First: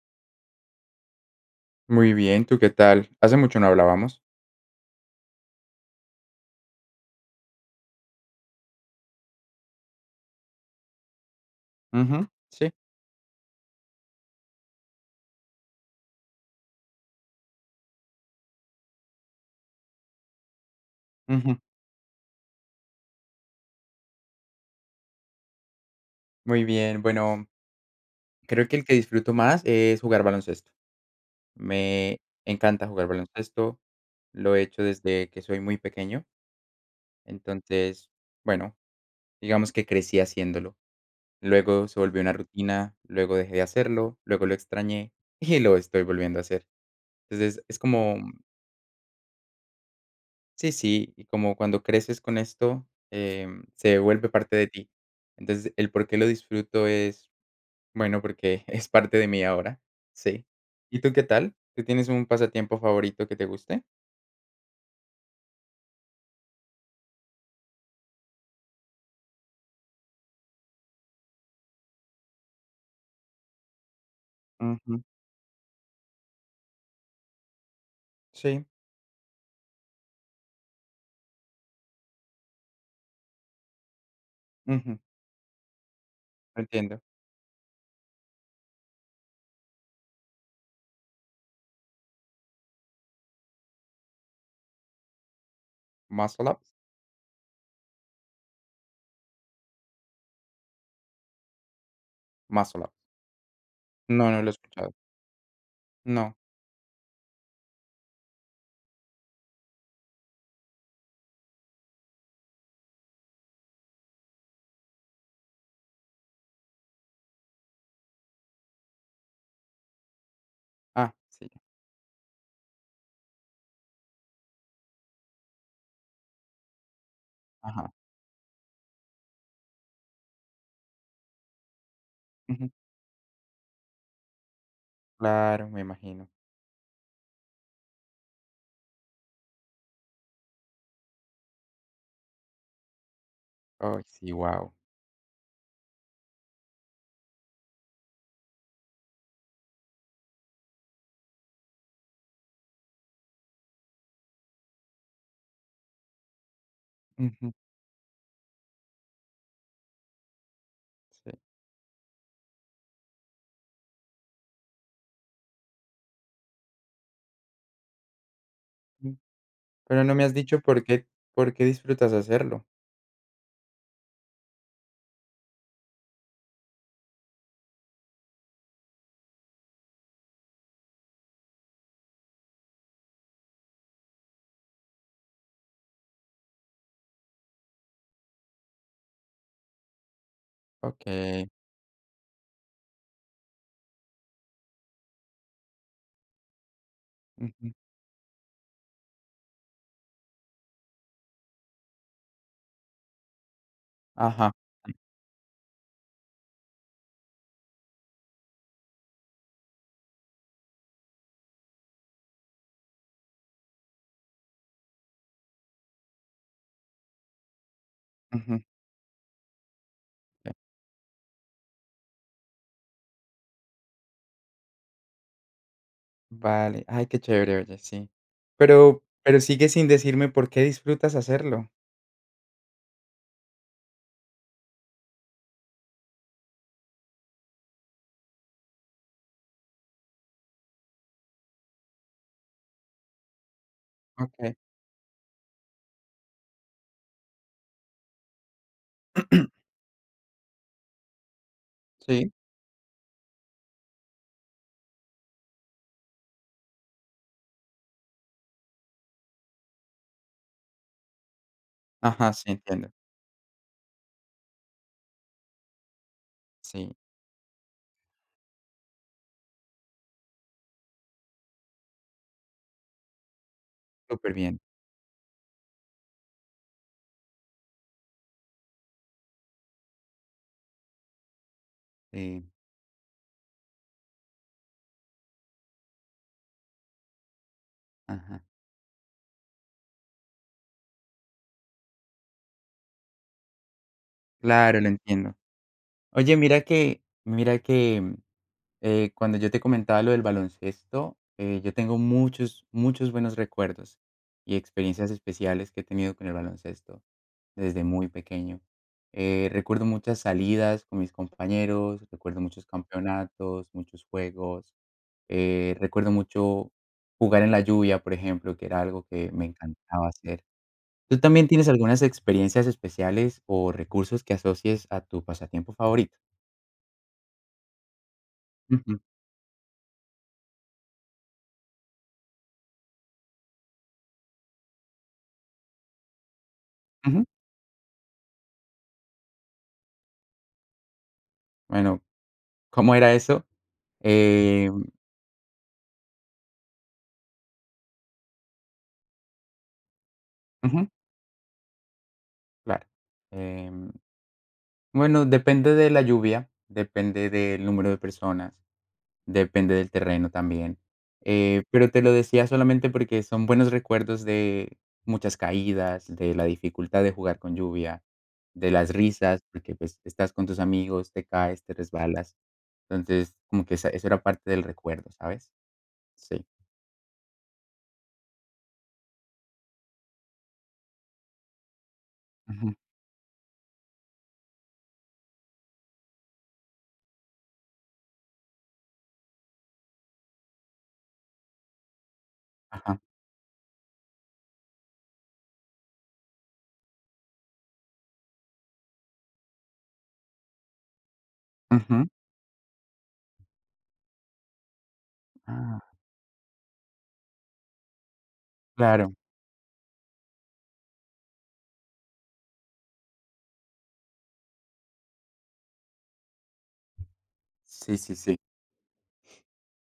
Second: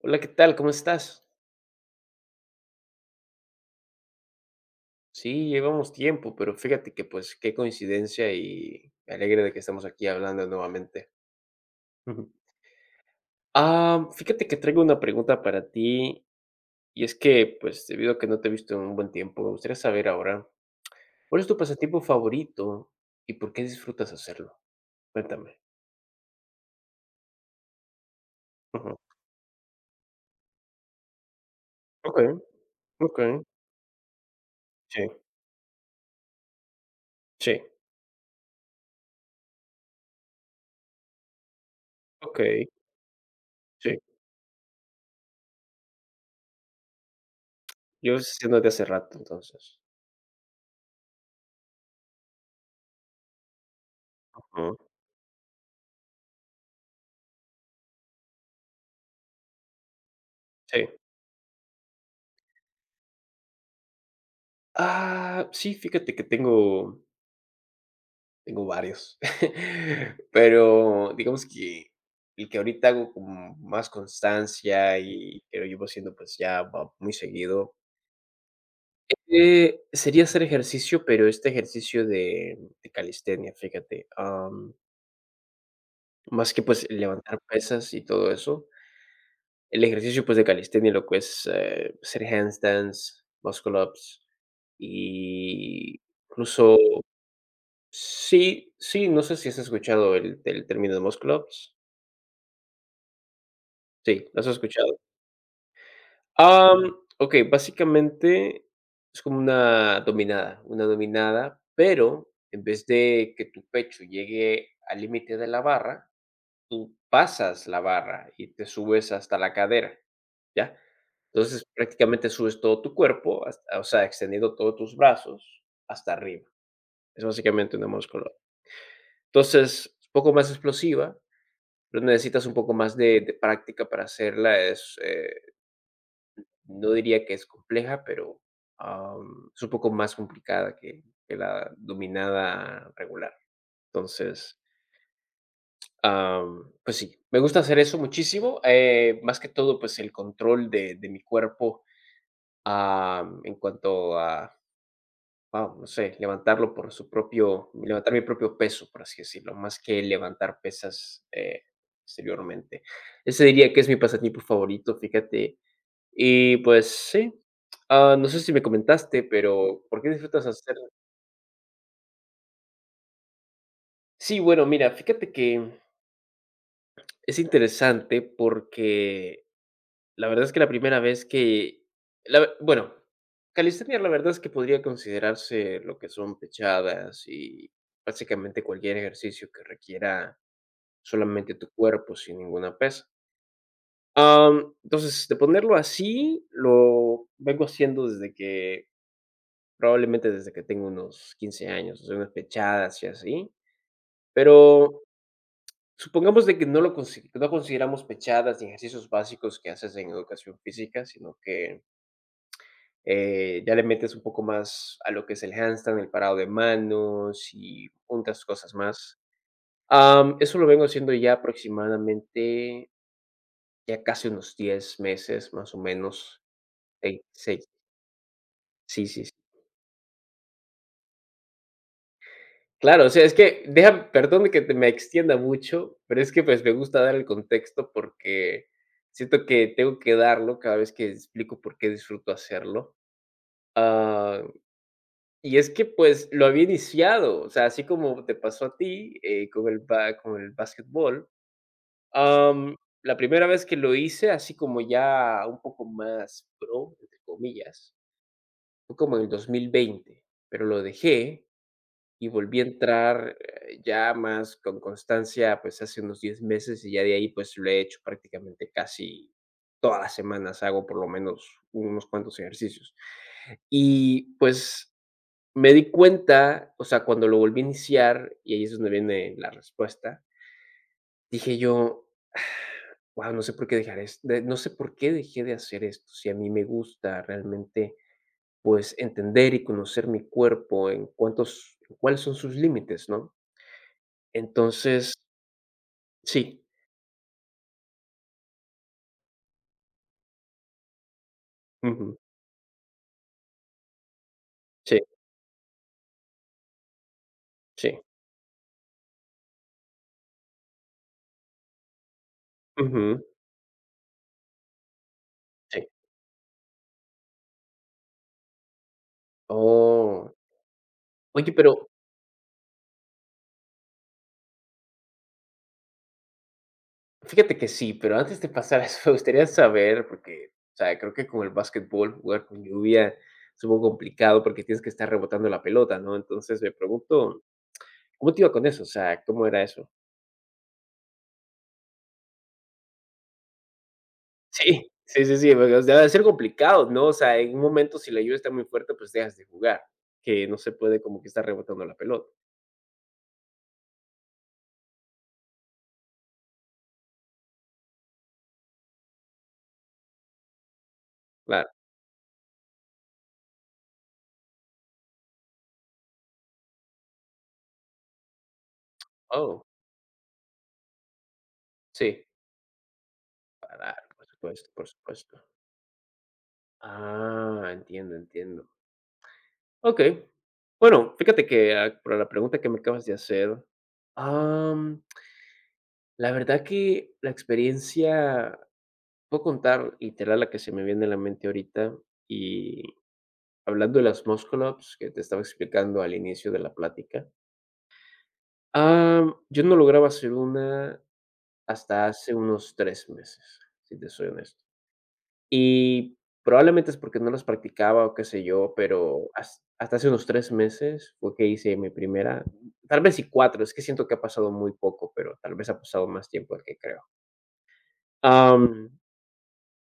Hola, ¿qué tal? ¿Cómo estás? Muy bien, ¿tú qué tal? Hace mucho no hablábamos. Sí, llevamos tiempo, pero fíjate que pues qué coincidencia y me alegra de que estamos aquí hablando nuevamente. Ujú, Ujú. sí. Ah, fíjate que traigo una pregunta para ti y es que pues debido a que no te he visto en un buen tiempo, me gustaría saber ahora, ¿cuál es tu Ujú. pasatiempo favorito y por qué disfrutas hacerlo? Cuéntame. Muy bien, bueno, creo que el Ujú. que disfruto más es jugar baloncesto. Ok, Me encanta jugar ok, baloncesto, lo he hecho sí, desde que soy muy pequeño, sí, entonces, bueno, digamos que crecí haciéndolo. Luego se volvió una ok, rutina, luego dejé de sí. hacerlo, luego lo extrañé y lo estoy volviendo a hacer. Entonces, es como Yo siendo de hace rato, entonces. sí, sí, y como cuando creces con esto, se vuelve parte de Ujú, ti. Entonces, el por qué lo disfruto es, bueno, porque es parte de mí ahora, sí. sí. ¿Y tú qué tal? ¿Tú tienes un pasatiempo favorito que te guste? Ah, sí, fíjate que tengo. Varios. Pero digamos que el que ahorita hago con más constancia Ujú, y que lo llevo haciendo, pues, ya va muy seguido, sí, sería hacer ejercicio, pero este ejercicio de calistenia, fíjate, ujú, más que, pues, entiendo. levantar pesas y todo eso, el ejercicio, pues, de calistenia, lo que es, hacer handstands, muscle ups y ¿Muscle Ups? incluso sí, sí, no sé si has escuchado el término de muscle ups. Muscle Ups. Sí, No, no las lo he he escuchado. escuchado. No. Okey, básicamente es como una dominada, pero en vez de que tu pecho llegue al límite de la barra, tú pasas la barra y te subes hasta la cadera, ¿ya? Ah, sí, Entonces, prácticamente subes todo tu cuerpo, hasta o sea, extendiendo todos tus brazos hasta arriba. Es básicamente una ajá, muscle. Entonces, es un poco más explosiva, pero necesitas un ujú. poco más de práctica para hacerla, Claro, me imagino. no diría que es compleja, pero, es un poco más complicada que la dominada regular. Ay, sí, Entonces, wow, pues sí, me gusta hacer eso muchísimo, más que todo, pues, el control de mi cuerpo, en cuanto a, wao, no sé, levantar mi propio peso, por así decirlo, más que levantar pesas, sí, exteriormente. Ese diría que es mi pasatiempo favorito, fíjate, y pues sí, no sé si me mm, comentaste, pero ¿por pero qué no me has disfrutas dicho hacer? Por qué disfrutas hacerlo. Sí, bueno, mira, fíjate que es interesante porque la verdad es que la primera vez que, bueno, calistenia la verdad es que podría considerarse lo que son pechadas y básicamente cualquier ejercicio que requiera Okey, solamente tu cuerpo sin ninguna pesa. Entonces, de ponerlo así, lo vengo ujú, haciendo desde que probablemente desde que tengo unos 15 años, o sea, unas pechadas y así. ajá. Pero supongamos de que no lo consi no consideramos pechadas ni ejercicios básicos que haces en educación física, sino que, ya le metes un poco más a lo que es el handstand, el parado de manos y otras Ujú, cosas más. Eh, Eso lo vengo haciendo ya aproximadamente, ya casi unos 10 meses, más o menos. vale. Ay, qué Ey, sí, chévere, oye, sí. Pero sí, sí. pero sigue sin decirme por qué disfrutas hacerlo. Claro, o sea, es que deja perdón de que te me extienda mucho, pero es que, pues, me gusta dar el contexto porque siento que tengo que darlo cada vez que explico por qué disfruto hacerlo. Ah, Okey, y es que, pues, lo había iniciado, o sea, así como te pasó a ti, con el ba con el basquetbol, sí. am, la primera vez que lo hice, así como ya un poco más pro, entre comillas, fue como en el 2020, pero lo dejé y Ajá, sí, volví a entiendo. entrar, ya más con constancia, pues, hace unos 10 meses, y Sí, ya de ahí, pues, lo he hecho prácticamente casi todas las semanas, hago por lo menos unos cuantos ejercicios. Y, superbién. pues, me di cuenta, o sea, cuando lo volví a iniciar, y ahí es donde viene la respuesta, dije yo: Sí, "Wow, no sé por qué dejar es de no sé por qué dejé de hacer esto". Si a mí me gusta realmente, ajá. pues, entender y conocer mi cuerpo en cuántos cuáles son sus límites, ¿no? Claro, lo Entonces entiendo. Oye, sí, cuando yo te comentaba lo del baloncesto, yo tengo ujú, muchos, muchos buenos recuerdos y sí, experiencias especiales que he tenido con el baloncesto desde sí, muy pequeño. Recuerdo muchas salidas con mis compañeros, recuerdo muchos ujú, campeonatos, muchos juegos, sí. recuerdo mucho jugar en la lluvia, por ejemplo, que era algo que me encantaba Oh, hacer. ¿Tú también oye, tienes pero algunas experiencias especiales o recursos que asocies a tu pasatiempo favorito? fíjate que sí, pero antes de pasar a Ujú, eso, me gustaría saber, porque, o sea, creo que con el básquetbol jugar con lluvia es un poco complicado porque tienes que estar rebotando la pelota, ¿no? Entonces me ujú. pregunto, ¿cómo te iba con eso? O sea, ¿cómo era eso? Bueno, ¿cómo era eso? Em, Sí, sí, sí, sí, porque, o sea, debe ser complicado, ¿no? O sea, en un momento, si la lluvia está muy fuerte, pues dejas de jugar, que no se ujú, puede como que estar rebotando la pelota. claro. Em, bueno, depende de la lluvia, depende del número de personas. Depende del terreno también. Claro. Pero te lo decía solamente porque son buenos recuerdos de muchas caídas, de la dificultad de jugar con lluvia, de las risas, Oh, porque pues estás con tus amigos, te caes, te sí, resbalas. Entonces, como que esa eso claro, era por parte del supuesto, por recuerdo, supuesto. ¿sabes? Sí. Ah, entiendo, entiendo. Okey. Bueno, fíjate que, para la pregunta que Ujú. me acabas de hacer, am, la verdad que la experiencia puedo contar literal la que se me viene a la mente ahorita, y Ajá. hablando de las muscle ups que te estaba explicando al inicio de la plática, yo no lograba hacer una Ujú. hasta hace unos 3 meses, si te soy honesto. Ah, Y probablemente es porque no las practicaba o qué sé yo, claro. pero hasta hace unos 3 meses fue que hice mi primera, tal vez y 4 es que siento que ha pasado muy poco, pero tal vez ha pasado más tiempo del que creo. Sí, sí, sí. Am,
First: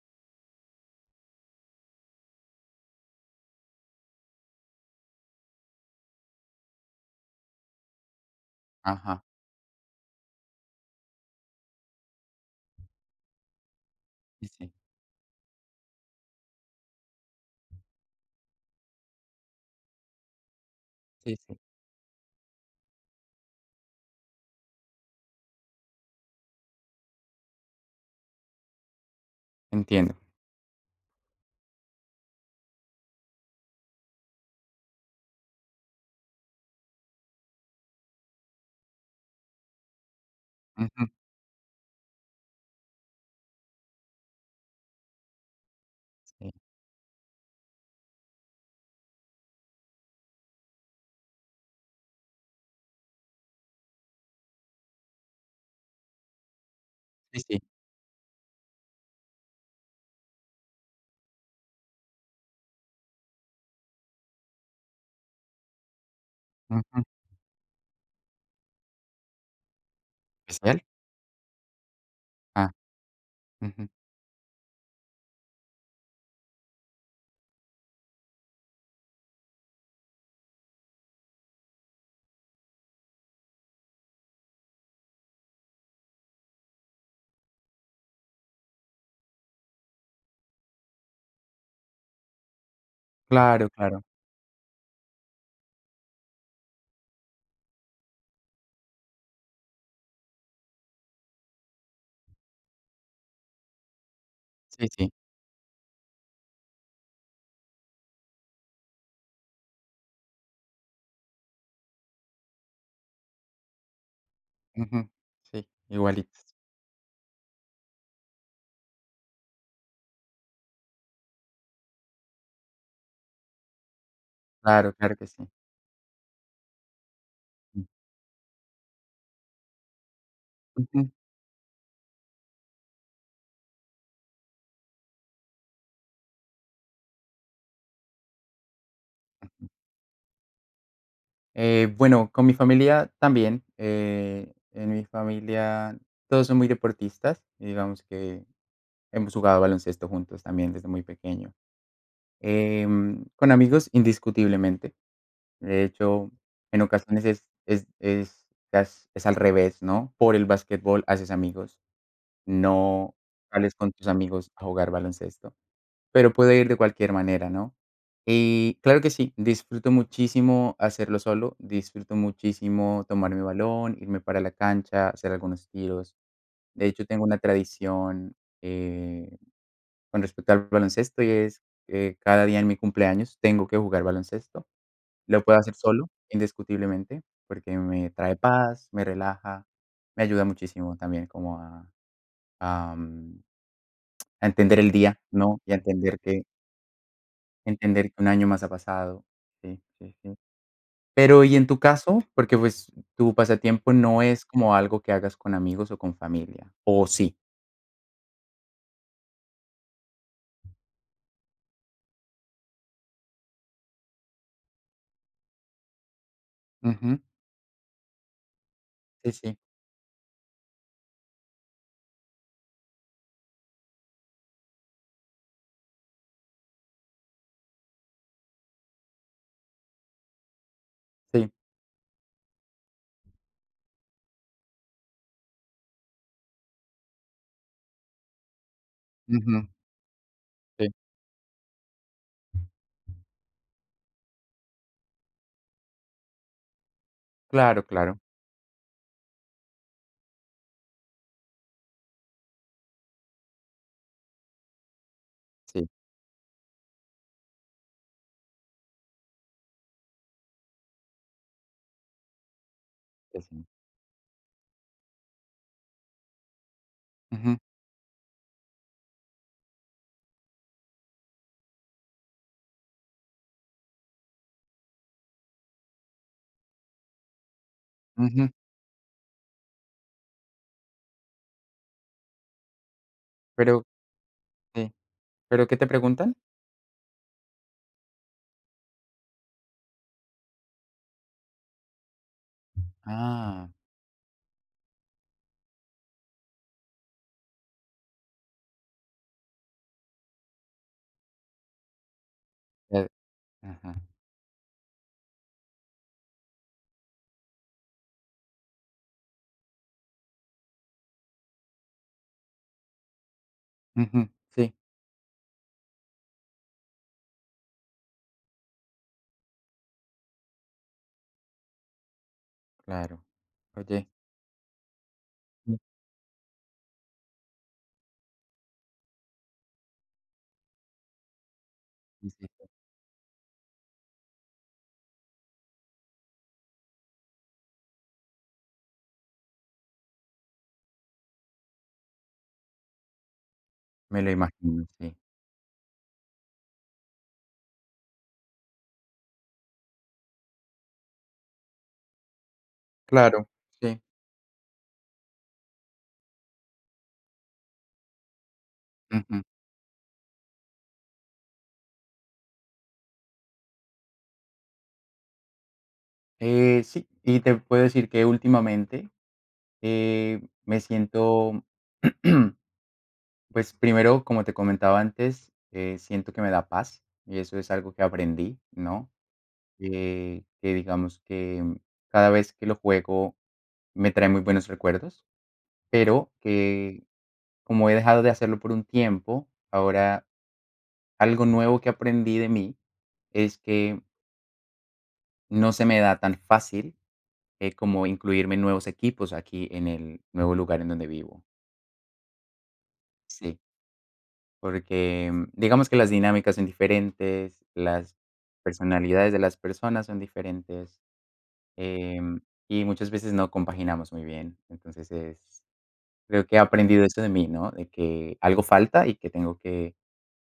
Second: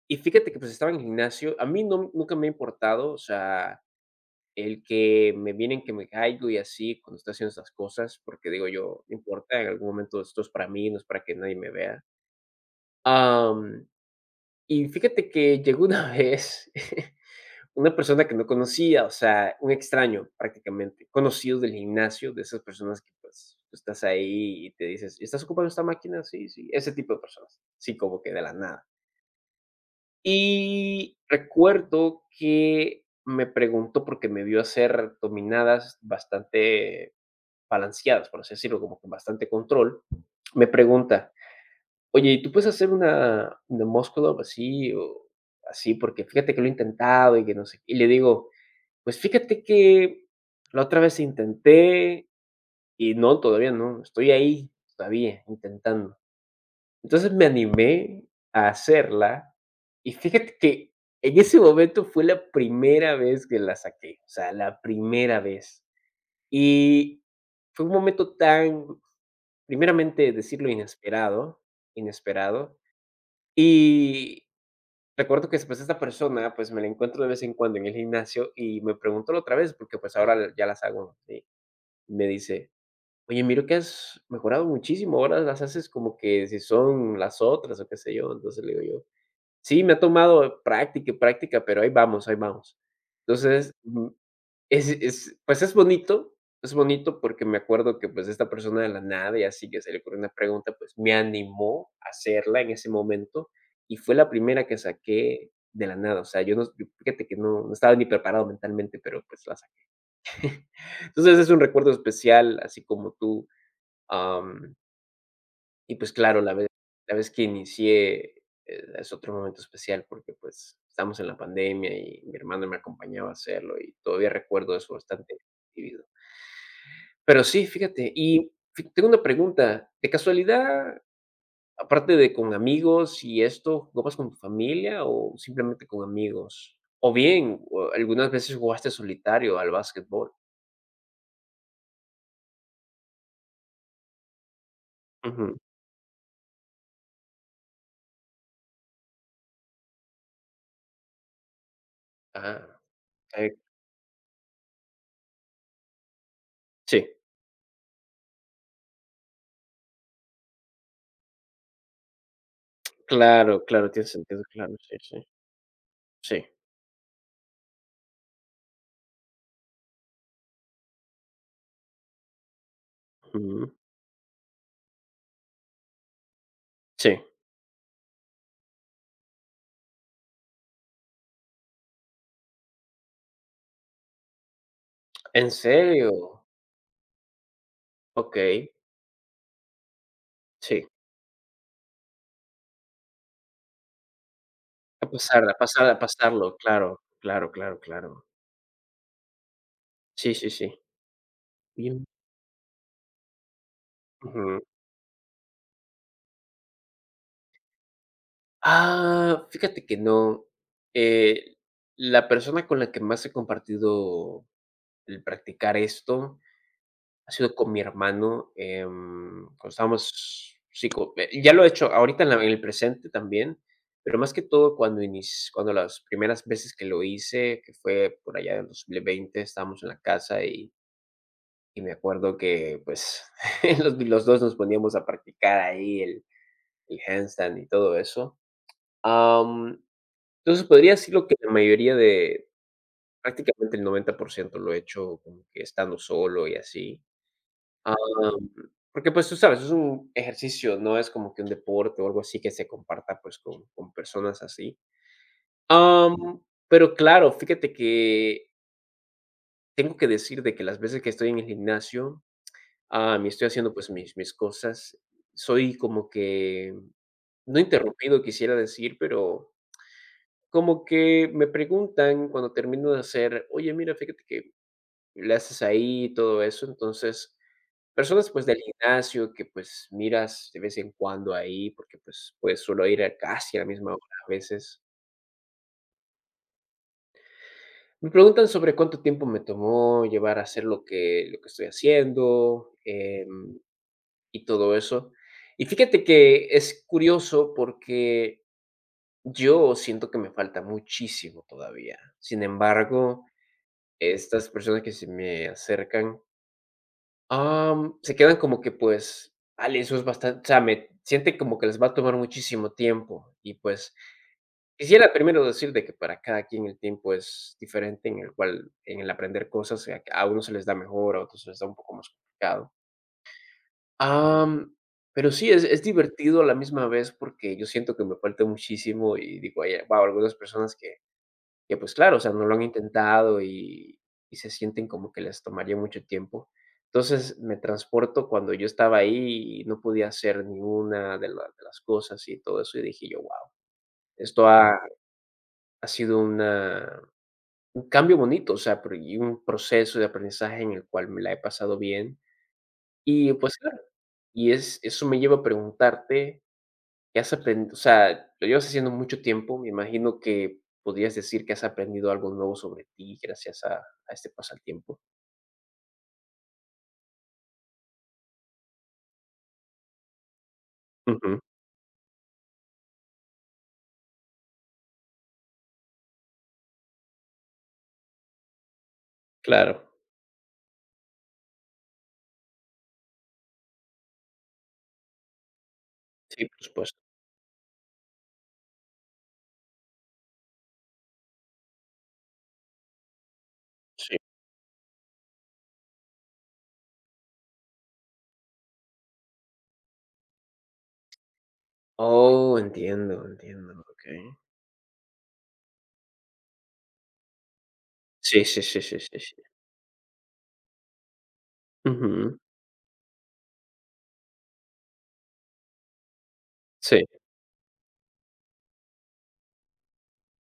y fíjate que, pues, estaba en el gimnasio, a mí nunca me ha importado, o sea, el que me vienen que me caigo y así cuando estoy haciendo esas cosas, porque digo yo: "No Ajá. importa, en algún momento esto es para mí, no es para que nadie me vea". Am, Sí, sí. y fíjate que llegó una vez. Una persona que no conocía, o sea, un extraño prácticamente, Sí, sí. conocidos del gimnasio, de esas personas que pues tú estás ahí y te dices, ¿estás ocupando esta máquina? Sí, sí, ese tipo de personas, sí, como que de la nada. Entiendo. Y recuerdo que me preguntó porque me vio hacer dominadas bastante balanceadas, por así decirlo, como con bastante control. Me Ujú. pregunta, oye, ¿y tú puedes hacer una muscle up así o así? Porque Sí. fíjate que lo he intentado y que no sé qué". Y le digo, pues fíjate que la otra vez intenté y no, todavía no, estoy ahí todavía intentando. Entonces Sí, me sí. animé a hacerla y fíjate que en ese momento fue la primera vez que la saqué, o sea, la primera vez. Ujú. Y fue un momento tan, primeramente decirlo ¿Especial? inesperado, Ah, inesperado. ujú. Y recuerdo que pues esta persona, pues me la encuentro de vez en cuando en el gimnasio y me preguntó la otra vez porque pues ahora ya las hago, ¿sí? Me dice: "Oye, miro que has mejorado muchísimo, ahora las haces como que si son las otras", o qué sé yo. Entonces le digo yo: "Sí, me ha tomado práctica y práctica, pero ahí vamos, ahí vamos". Claro, Entonces, claro. Pues, es bonito porque me acuerdo que, pues, esta persona de la nada y así que se le ocurrió una pregunta, pues, me animó a hacerla en ese momento y fue la primera que Sí, sí. saqué de la nada. O sea, yo no s fíjate que no estaba ni preparado mentalmente, pero, pues, la saqué. Entonces, es un recuerdo especial, así como tú. Am, Ujú, sí, y pues claro, la igualitos. vez la vez que inicié, es otro momento especial porque, pues, estamos en la pandemia y mi hermano me acompañaba a hacerlo y todavía recuerdo Claro, eso claro que bastante sí. vivido. Pero sí, Mm. fíjate, y fi tengo una pregunta, de casualidad, Ujú. aparte de con amigos y esto, ¿jugabas con tu familia o simplemente con amigos? O bien, o algunas veces jugaste solitario al básquetbol. Bueno, con mi familia también, en mi Ujú. familia todos son muy deportistas y digamos que hemos jugado baloncesto juntos también desde muy pequeño. Ah, Con eh, amigos, indiscutiblemente. De hecho, en sí, ocasiones es al revés, ¿no? Por el básquetbol haces amigos, no claro, sales claro, con tiene tus sentido, amigos a claro, jugar sí, sí, baloncesto. Pero sí, puede ir de cualquier manera, ¿no? Y claro que sí, disfruto muchísimo hacerlo solo, disfruto muchísimo tomar mi balón, irme para la cancha, hacer algunos tiros. De hecho, sí. tengo una tradición eh, con respecto al baloncesto y es que cada día en mi cumpleaños tengo que jugar baloncesto. Lo ¿En puedo hacer solo, serio? indiscutiblemente, porque me trae Okey, paz, me relaja, me ayuda sí. muchísimo también como a, a entender el día, ¿no? Y a A entender que pasarlo, claro, claro, claro, claro. entender que un año más ha pasado. Sí, sí, Sí, sí. sí, sí. Pero, y en tu Bien. caso, porque, pues, tu pasatiempo no es Ujú. como algo que hagas con amigos o con familia, ¿o sí? Ah, fíjate que no. Eh, la persona con la que más he compartido el practicar esto Ujú. ha sido con mi hermano, Sí, sí, cuando estábamos sí, ya lo he hecho ahorita en el presente también, pero más que todo cuando inici cuando las primeras veces que lo hice, que fue por allá del 20 estábamos en la casa y sí. y me acuerdo que, pues, los 2 nos poníamos a practicar ahí el handstand y todo eso. Ujú, Am, entonces, sí. podría decirlo que la mayoría de prácticamente el 90% lo he hecho como que estando solo y así. Claro, Am, claro. Porque, pues, tú sabes, es un ejercicio, no es como que un deporte o algo así que se comparta, pues, con personas así. Sí, Am, pero claro, fíjate que tengo que decir de que las veces que estoy en el gimnasio, y sí, estoy sí. haciendo, pues, mis cosas, soy como que, Ujú, no interrumpido quisiera decir, pero como que me preguntan cuando termino de hacer: "Oye, mira, fíjate que le haces ahí", y todo eso. Entonces personas, pues, ujú. del gimnasio que, pues, miras de vez en cuando ahí, porque, suelo ir a casi a la Pero misma hora a veces. sí, ¿pero qué te preguntan? Me preguntan sobre cuánto tiempo me tomó llevar a hacer lo que estoy haciendo, Ah, y todo eso. Y fíjate que es curioso porque yo siento que me falta muchísimo todavía. Sin eh, embargo, ajá. estas personas que se me acercan, se quedan como que, pues, ale, eso es bastante o sea, me siente como que les va a tomar muchísimo tiempo y, pues, Ujú. Sí, quisiera primero decir de que para cada quien el tiempo es diferente, en el cual en el aprender cosas, a uno se les da mejor, a otros se les da un poco más complicado. claro. Oye, Am, pero sí, es mm, es divertido a la misma vez porque yo siento que me falta muchísimo y digo: "Ay, algunas personas pues claro, o sea, sí, no sí, lo han intentado y se sienten como que les tomaría mucho tiempo. Entonces, me transporto cuando yo estaba ahí y no podía hacer ninguna de las cosas y todo eso, y dije yo: "Wow, me lo esto ha imagino, sí. ha sido una un cambio bonito", o sea, pero y un proceso de aprendizaje en el cual me la he pasado bien. Y, Claro, pues, claro, sí. y es eso me lleva a preguntarte, ¿qué has aprendido? O sea, lo llevas haciendo mucho Ujú. tiempo, me imagino que podrías decir que has aprendido algo nuevo sobre ti gracias a este pasatiempo. Sí, y te puedo decir que últimamente me Ujú, siento, pues primero, como te comentaba antes, siento que me da paz y eso es algo que aprendí, ¿no? claro, Que digamos que cada vez que lo juego me trae muy buenos recuerdos, pero sí, por supuesto, que como he dejado de hacerlo por un tiempo, ahora algo nuevo que aprendí de mí es que sí. no se me da tan fácil como incluirme en nuevos equipos aquí en el nuevo lugar en donde vivo. Oh, entiendo, Sí. entiendo, ok. Porque, digamos que las dinámicas son diferentes, las Sí, sí, sí, sí, sí, personalidades sí. de las personas son diferentes, Ujú, em, y muchas veces no compaginamos muy bien. Entonces, es creo que he aprendido sí, eso de mí, ¿no? De que algo falta y que tengo que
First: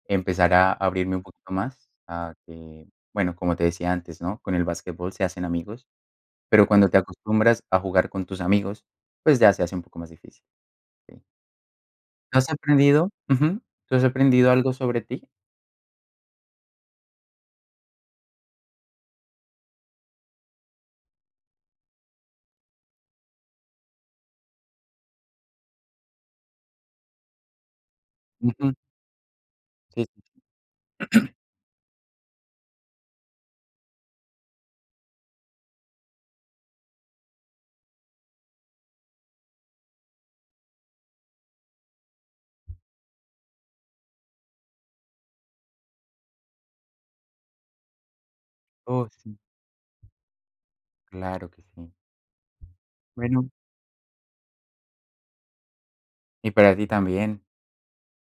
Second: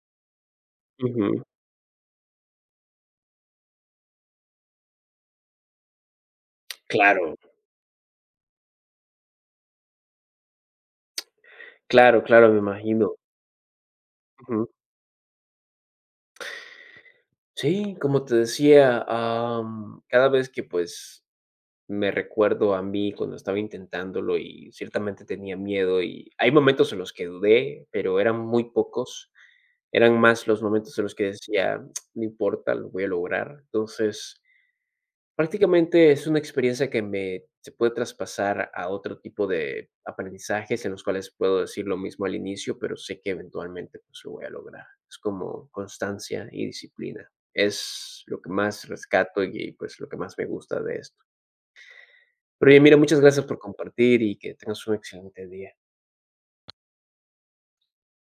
empezar a abrirme un ujú. poquito más a que, bueno, como te decía antes, ¿no? Con el básquetbol se hacen amigos, pero cuando te Claro, acostumbras a jugar con tus amigos, pues ya se hace un poco más difícil, sí. claro, ¿Tú has claro, me aprendido? imagino. Ujú. ¿Tú has aprendido Ujú. algo sobre ti? Sí, como te decía, cada vez que pues me recuerdo a mí cuando estaba intentándolo y ciertamente tenía miedo y hay momentos en los que dudé, pero eran muy Ujú. pocos. Sí, Eran sí. más los momentos en los que decía: "Tsk, no importa, lo voy a lograr". Entonces, prácticamente es una experiencia que me se puede traspasar a otro tipo de aprendizajes en los cuales puedo decir lo mismo al inicio, pero sé que eventualmente, pues, lo voy a lograr. Es como constancia y disciplina. Es lo que más Oh, sí, rescato y, pues, lo que más me gusta de esto. claro que sí. Pero oye, mira, muchas gracias Bueno, por compartir y que tengas un excelente día. y para ti también,